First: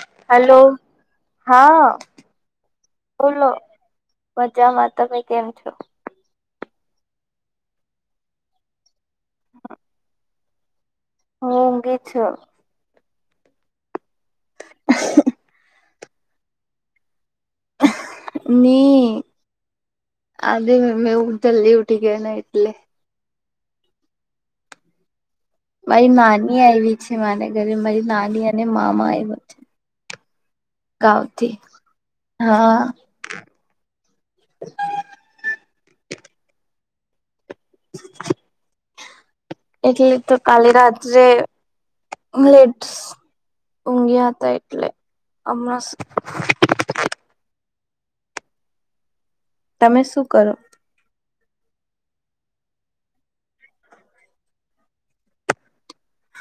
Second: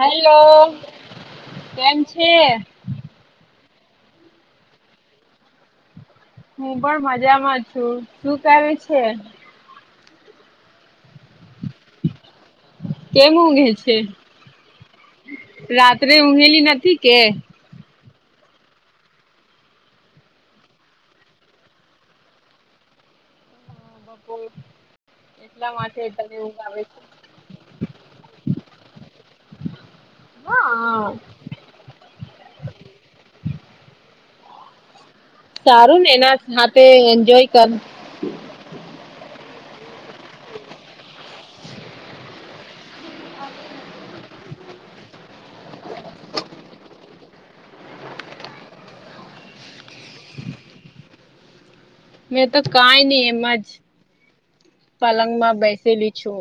Hello hello, હા. કેમ છે બોલો મજામાં તમે કેમ છો, હું પણ મજામાં છું, શું કરે છે, હા [inaudible] હઘી છું. કેમ ઊંઘે છે, રાત્રે ઊઘેલી નથી કે. ની [inaudible] આ મે ઉલટા ઉઠી ગયાના એટલે. ના કોઈ [inaudible] મારી નાની આવી છે, મારા ઘરે મારી નાની અને મામા આવ્યા છે. હા ગાવથી હા, સારુંને એના હાથે એન્જોય કરે. એટલે તો કાલે રાત્રે લેટસ. ઊંઘ્યા હતા એટલે હમણાં, તમે શું કરો, મેં તો કાં ઈ નહી એમ જ પલંગમાં બેસેલી છું.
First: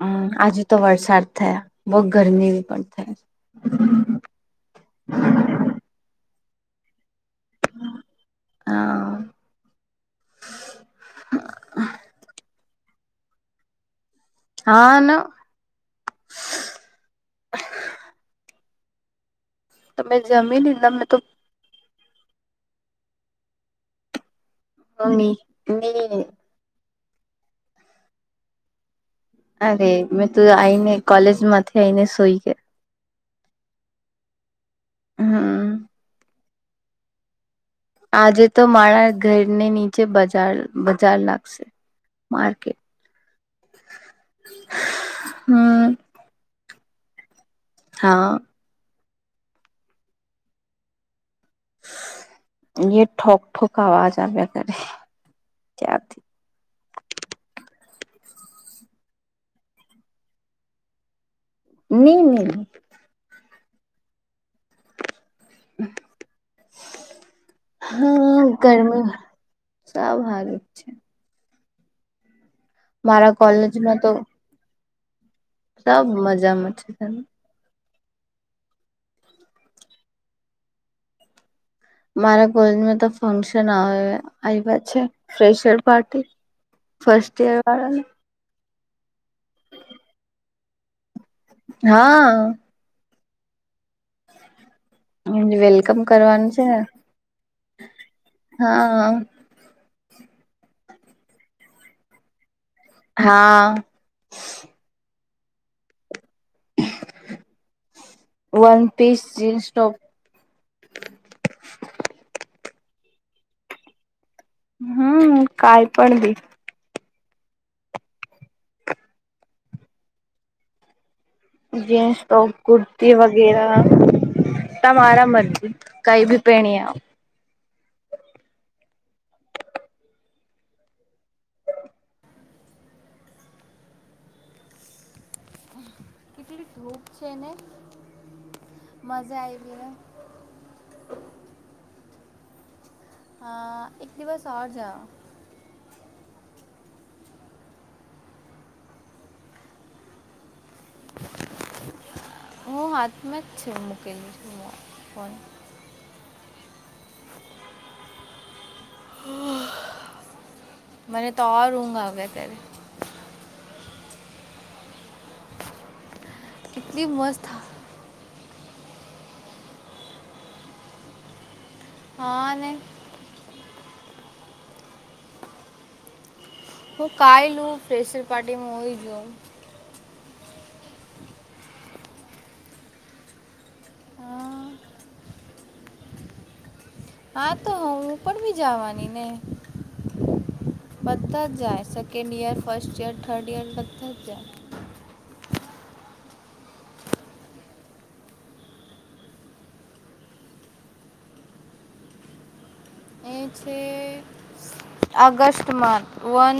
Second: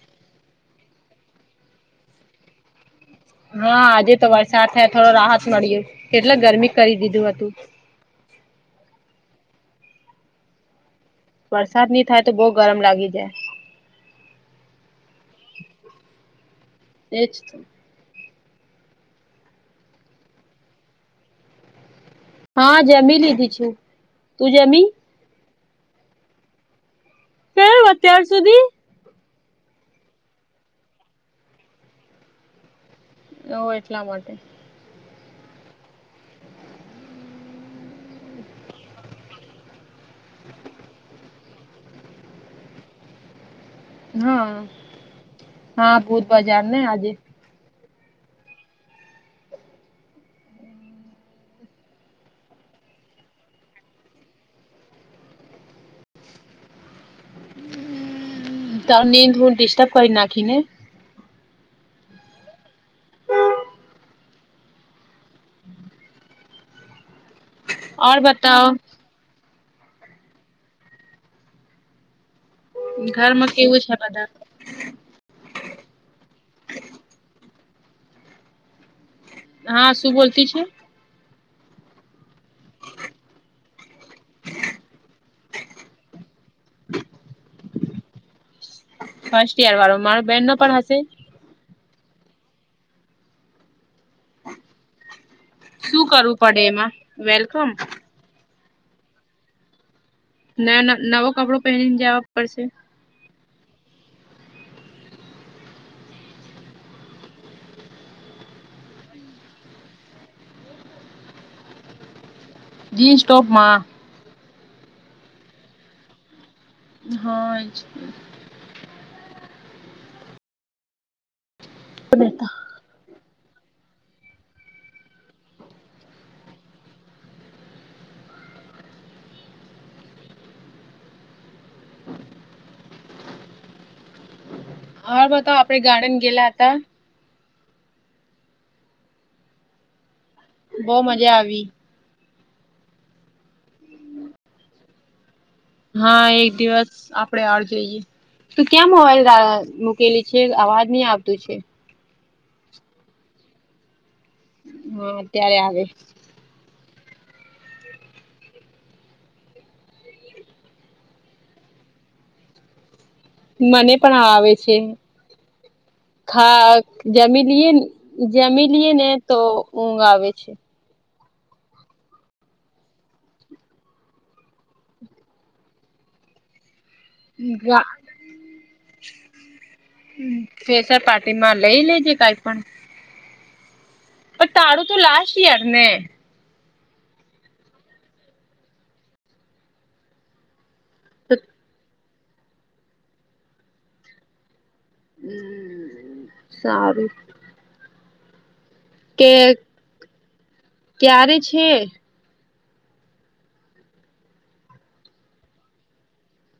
હું આજે તો વરસાદ થયા બહુ ગરમી પણ થયા. હા આજે તો વરસાદ થયા થોડો રાહત મળ્યો, કેટલા ગરમી કરી દીધું હતું. હા [inaudible] વરસાદ નહીં થાય તો બહુ ગરમ લાગી જાય. હા, ના એજ [inaudible] તો મેં જમીન લીધી મેંતો. હા, જમી લીધી છું તું જમી. કોહી. કેમ અત્યાર સુધી, અરે મેંતું આ આવીને કોલેજમાંથી આઈને સોઈ ગઈ. તો એટલા માટે, હા, આજેતો મારા ઘરને નીચે બજાર બજાર લાગશે. માર્કેટ, હા, હમ હા ભુત બજારને આજે. હા, એ ઠોક ઠોક આવાજ આવ્યા કરે ક્યાંથી, તો નીંદ હું ડિસ્ટર્બ કરી નાખીને, નહીં, નહીં ઓર હા બતાવ ગરમ, સાવ હારત છે. મારા ઘરમાં કેવું છે કોલેજમાં તો, બધા તબ મજામાં છે, તો હાશું બોલતી છે, મારા કોલેજમાં તો ફંક્શન આવે આવા છે, ફેશર પાર્ટી ફસ્ટ ઈયર વાળાને. ફર્સ્ટઈયર વાળો મારો બેનનો પણ હશે. હા [inaudible] વેલકમ શું કરવું કરવાનું પડે છે એમાં વેલકમ હા ના ના નવો કપડો પહેરીને જવા પડશે હા one piece jeans top jeans ટોપમાં હમ કઈ પણ દી હ જીન્સ ટોપ કૂટ તે વગેરા તમારાા મરજી કઈ ભી પ્રેણી હાર બતા આપડે ગાર્ડન ગેલા હતા ખૂ છે ને મજા આયવીને બહ મજા આવી હ એક દિવસ હ જાઓ હા એક દિવસ આપડે આડ જઈએ તું ક્યાં મોવાાઈલ ઉકેલી છે અવાજ નહી આવતું છે હું હાથમાં જ છે મૂકેલું છું ફોન જ મને તો આ ઊંઘ આવ અત્યારે મને પણ આવે છે ખા કેટલી મસ્ત જમીલીએ જમી લઈએ ને તો ઊંઘ આવે છે હા અને હું કઈ લઉ પ્રેશર પાર્ટીમાં હોય ગઉ હ ફેસર પાર્ટી માં લઈ લેજે કઈ પણ પણ તાળુ હા તો લાસશ્ટ ઇયરને હા તો હ ઉપર બી જવાની ને બધા જ જાય શકે second year first year third year બધ જર હમ સારું કે ક્યારે છે. એ છે. ઓગસ્ટમાં વન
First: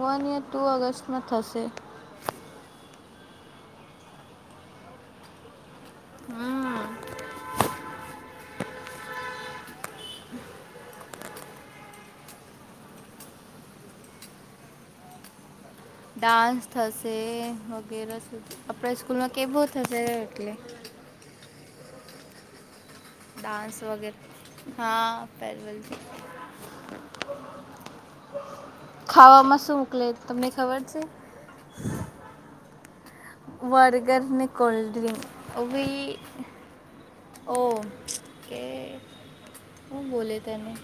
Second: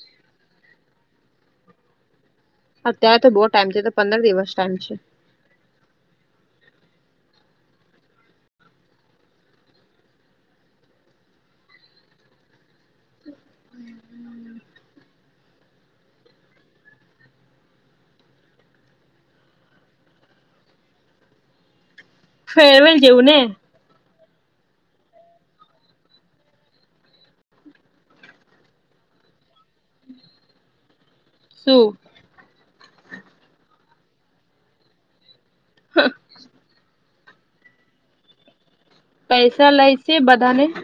વન યા ટુ ઓગસ્ટમાં થશે [unintelligible] અત્યારે તો બહુ ટાઈમ છે. તો પંદર દિવસ ટાઈમ છે. હમ હમ હમ ડાન્સ થશે વગેરે સુધ આપણા સ્કૂલમાં કે બો થશે એટલે- ફેરવેલ જેવું ને- ડાન્સ વગેરે હા પલથી- ખાવામાં શું મોકલે તમને ખબર છે? શું? બર્ગર અનેને કોલ્ડ ડ્રિંક ઉ જ ઓ કે પૈસા લઈ હું છે. બોલે બધાને તને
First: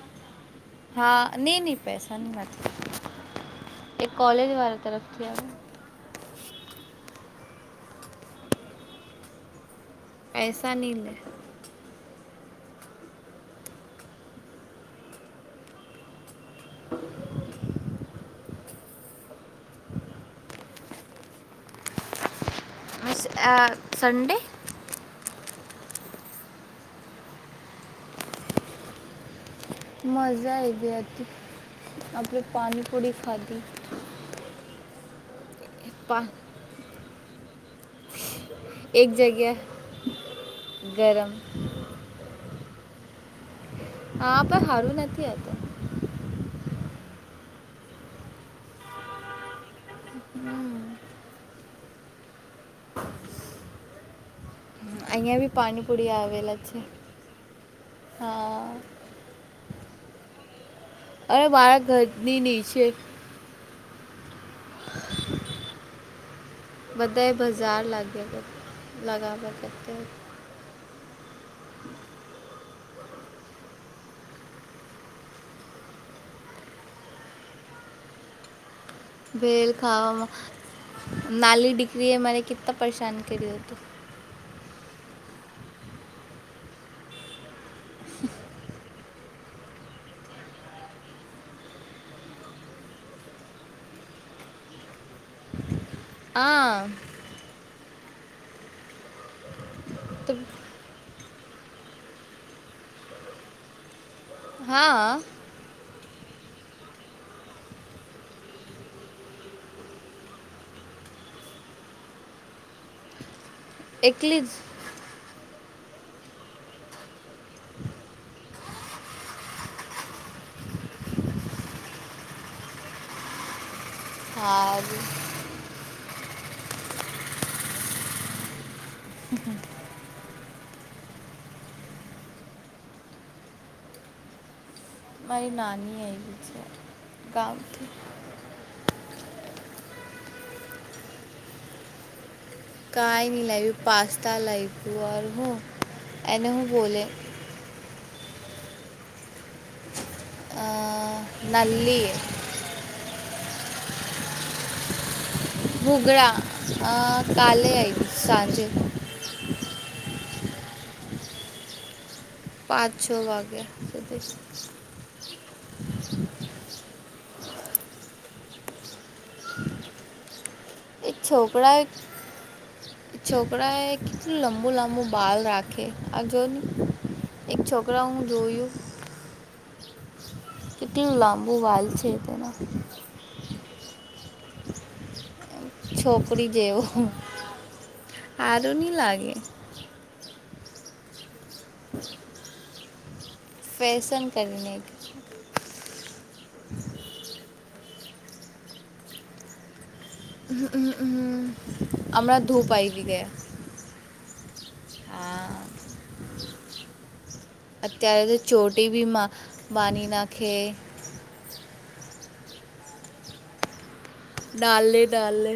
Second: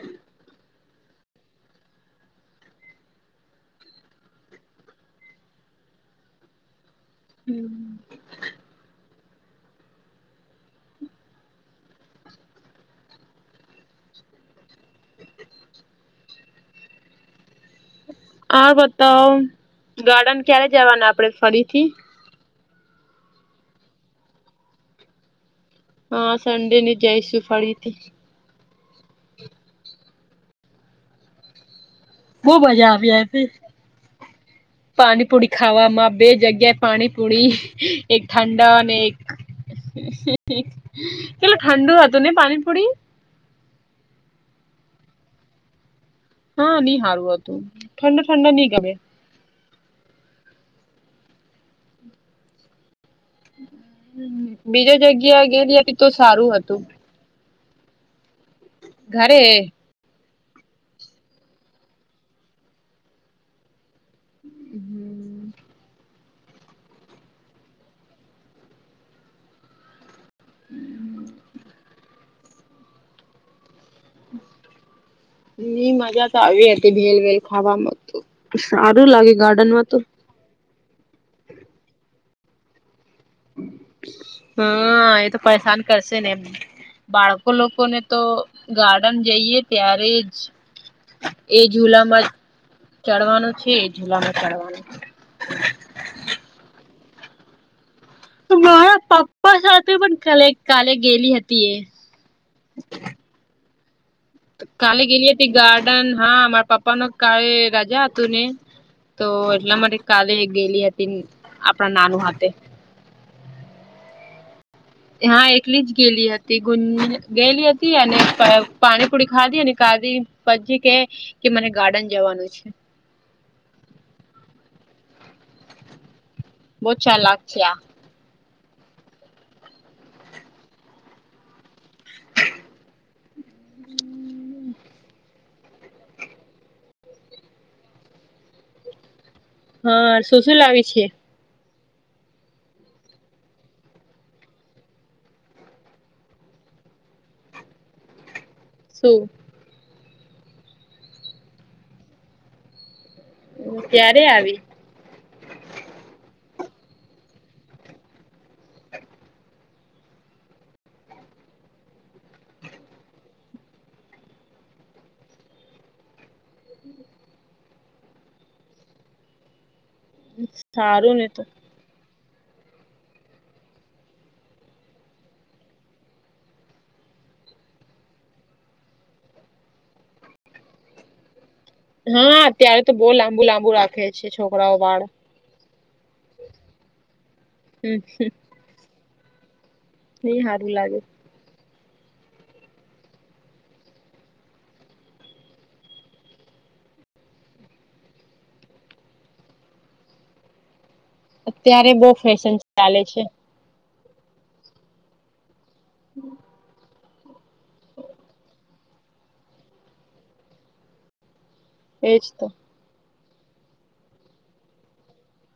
હા નહીં નહી પૈસાની નથી એ કોલેજ વાળા તરફથી આવે હમ પૈસા ન લે- [inaudible] હા બતાવ ગાર્ડન ક્યારે જવાનું આપડે ફરીથી- સન્ડે - હા સંડે ની જઈશું ફરીથી- મજા આય ગ હતી- આપણે બહુ મજા પાણીપુરી આવી હતી. ખાધી પાણીપુરી ખાવામાં પા બે જગ્યા પાણી પુરી એક ઠંડા અને એક ગરમ કેટલું ઠંડુ હતું ને પાણીપુરી. હા, પણ હારું નથી અતુ. હા, ની હારુ હતુ ઠંડો ઠંડોની ગમે. બીજા અહીંયા જગ્યા બી ગેલી હતી તો પાણીપુરી સારું આવેલા છે હતું. હા. ઘરે. અરે મારા ઘરની નીચે. હમ. બધાએ બજાર લાગ્યા કર લગાવવા કરતા. [inaudible] ની મજા તો આવી હતી ભેલ વેલ ખાવામાં તો સારું લાગે ભેલ ગાર્ડનમાં તો. ખાવામાં નાલી દીકરીએ મને કેટલા પરેશાન કર્યું હતું. હા, એ તો પરેશાન કરશે ને એમ બાળકો લો લોકોને તો ગાર્ડન જઈએ ત્યારે જ. એ ઝુલામાં ચડવાનું છે. એ જુલામાં ચડવાનું. હા મારા પપ્પા સાથે પણ તો કાલે કાલે ગેલી હતી એ. હા કાલે ગેલી હતી ગાર્ડન હા, મારા પપ્પાનુ કાલે રજા હતું ને. તો એટલા માટે કાલે ગેલી હતી આપણા નાનું હાથે. એકલી જ? હા, એકલી જ ગેલી હતી ગું ગેલી હતી અને પ [unintelligible] પાણીપુરી ખાધી અને ખાધી પછી કે કે મને ગાર્ડન જવાનું છે. હા. બો ચાલાક છે આ. [inaudible] મારી નાની આયવી છે ગામથી. હા, શું શું લાવી છે. કાઈ ની લાયવી પાસ્તા લાવ્યું હું એને હું બોલે. શું. અ નાલ્લી. ક્યારે આવી. હુગડા અ કાલેય સાંજે. પાંચ છો વાગ્યા [inaudible] એક ને છોકરા [inaudible] છોકરા એ કેટલું લંબુ લંબુ બાલ રાખે આ જોત. એક છોકરા હુ જોયુ. કેટલુ લાબુ બાલ. હા, અત્યારે તો બો લાંબુ લાંબુ રાખે છે છોકરાઓ વાળ. છોકરી જેવો. [unintelligible] હારુની લાગે. ની હારુ લાગે. ફેશન કરને. [unintelligible] અત્યારે બોવ હમણાં ફેશન ધૂપ ચાલે આવી છે. ગયા હા [inaudible] અત્યારે તો ચોટી બી માં માની નાખે. એજ તો ડાલે ડાલલે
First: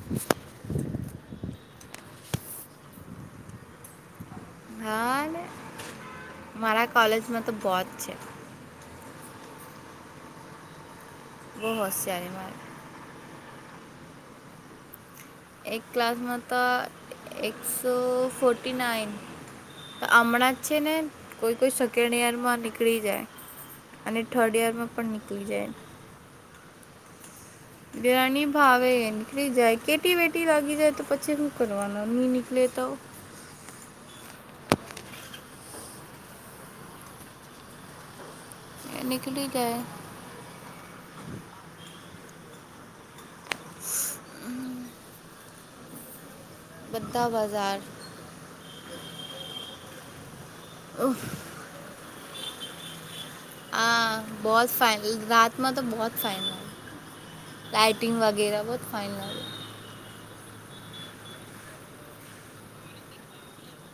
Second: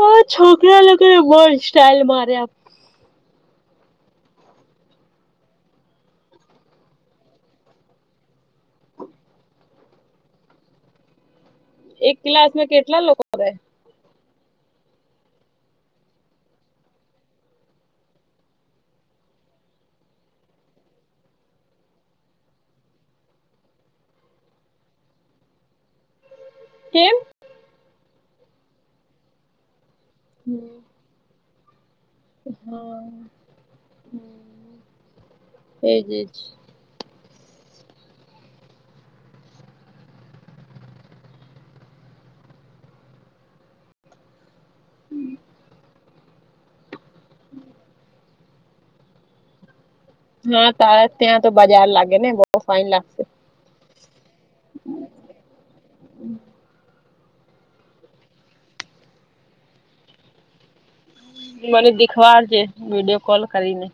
હ છોકરા લગને વ સ્ટાઇલ મારે્યા હા ને મા માર કૉલેજમાં તો બહુ છે બહુ એક હોશિયારી ક્લાસ મારે માં કેટલા લોકો રહેે એક ક્લાસમાંતા એકસો ફોર્ટી નાઇન હમણાં જ છે ને કોઈ કોઈ સેકન્ડ ઈયર માં નીકળી જાય અને થર્ડ યરમાં પણ નીકળી જાય કેમ બરાની ભાવે નીકળી જાય કેટી વેટી લાગી જાય તો પછી કરવના નહીં નિકલે તો હ એજ એજ નિકલી જાય બદાબજાર હા તારા ત્યાં તો બજાર લાગે ને બહુ ફાઇન લાગશે આ બહુ ફાઇનલ રાતમાં તો બહુ ફાઇનલ લાઈટિંગ વગેરે બહ ફાઈને મને દેખવારજે વિડીયો કોલ કરીને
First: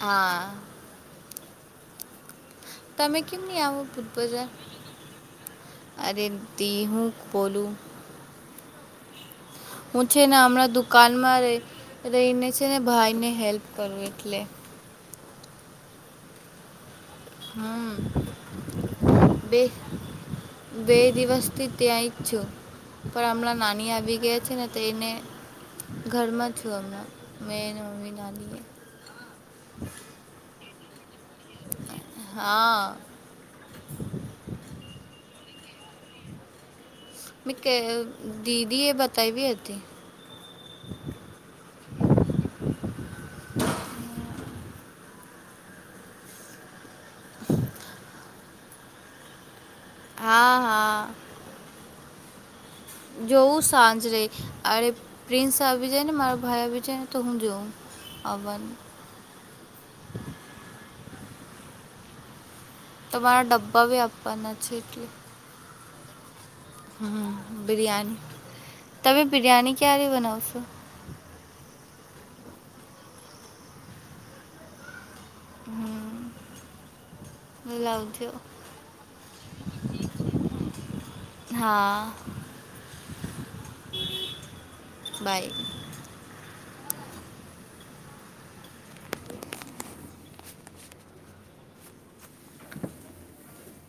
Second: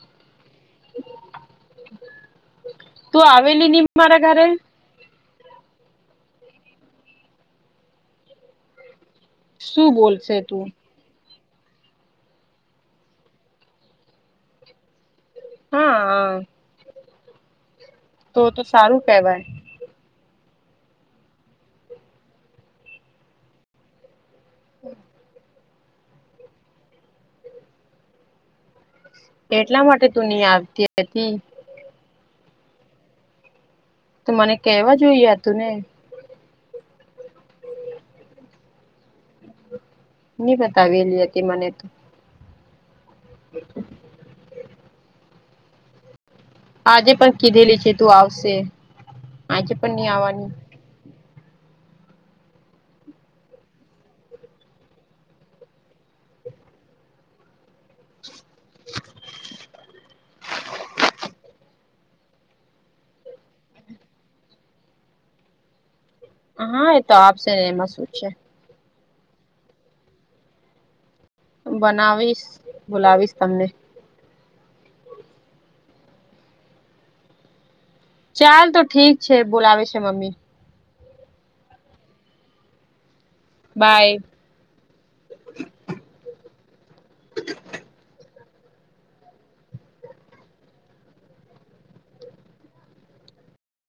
હા તમે તું કેમ નહી આવેલી આવો મારા ભૂતભજાર ઘરે અરે દી હું બોલું શું હું છે ને બોલશે તું? હમણાં દુકાનમાં રહી રહીને છે ને ભાઈને હેલ્પ કરું એટલે હા હ હમ તો તો સારું કહેવાય બે બે દિવસ ત્યાં ઈ જ છું પણ હમણાં નાની આવી ગયા છે ને તો એને. ઘરમાં છું અમણા મે મમી નાનીએ. એટલા માટે તું નઇ આવતી હતી. હા. તો મને કેવા જોઈએ તું ને. મેં ક દીદી એ બતાવી હતી. ની બતાવેલી હતી મને તો. [unintelligible] આજે પણ કીધેલી છે તું આવશે આજે પણ નહી આવવાની. હા હા જોવું સાંજરે અરે પ્રિન્સ આવી જાય ને મારા ભાઈ આવી જાયને તો હું જોઉં. આવવાનું. [inaudible] તમારા ડબ્બા ભી આપવાના છે એટલે. હા એ તો આપશે હમ ને એમાં શું બિરયાની છે. તમે બિરયાની ક્યારે બનાવશો. બનાવીશ બોલાવીશ તમને. હ લવ. ચાલ તો ઠીક છે બોલાવે છે મમ્મી. હા. બાય. બાય.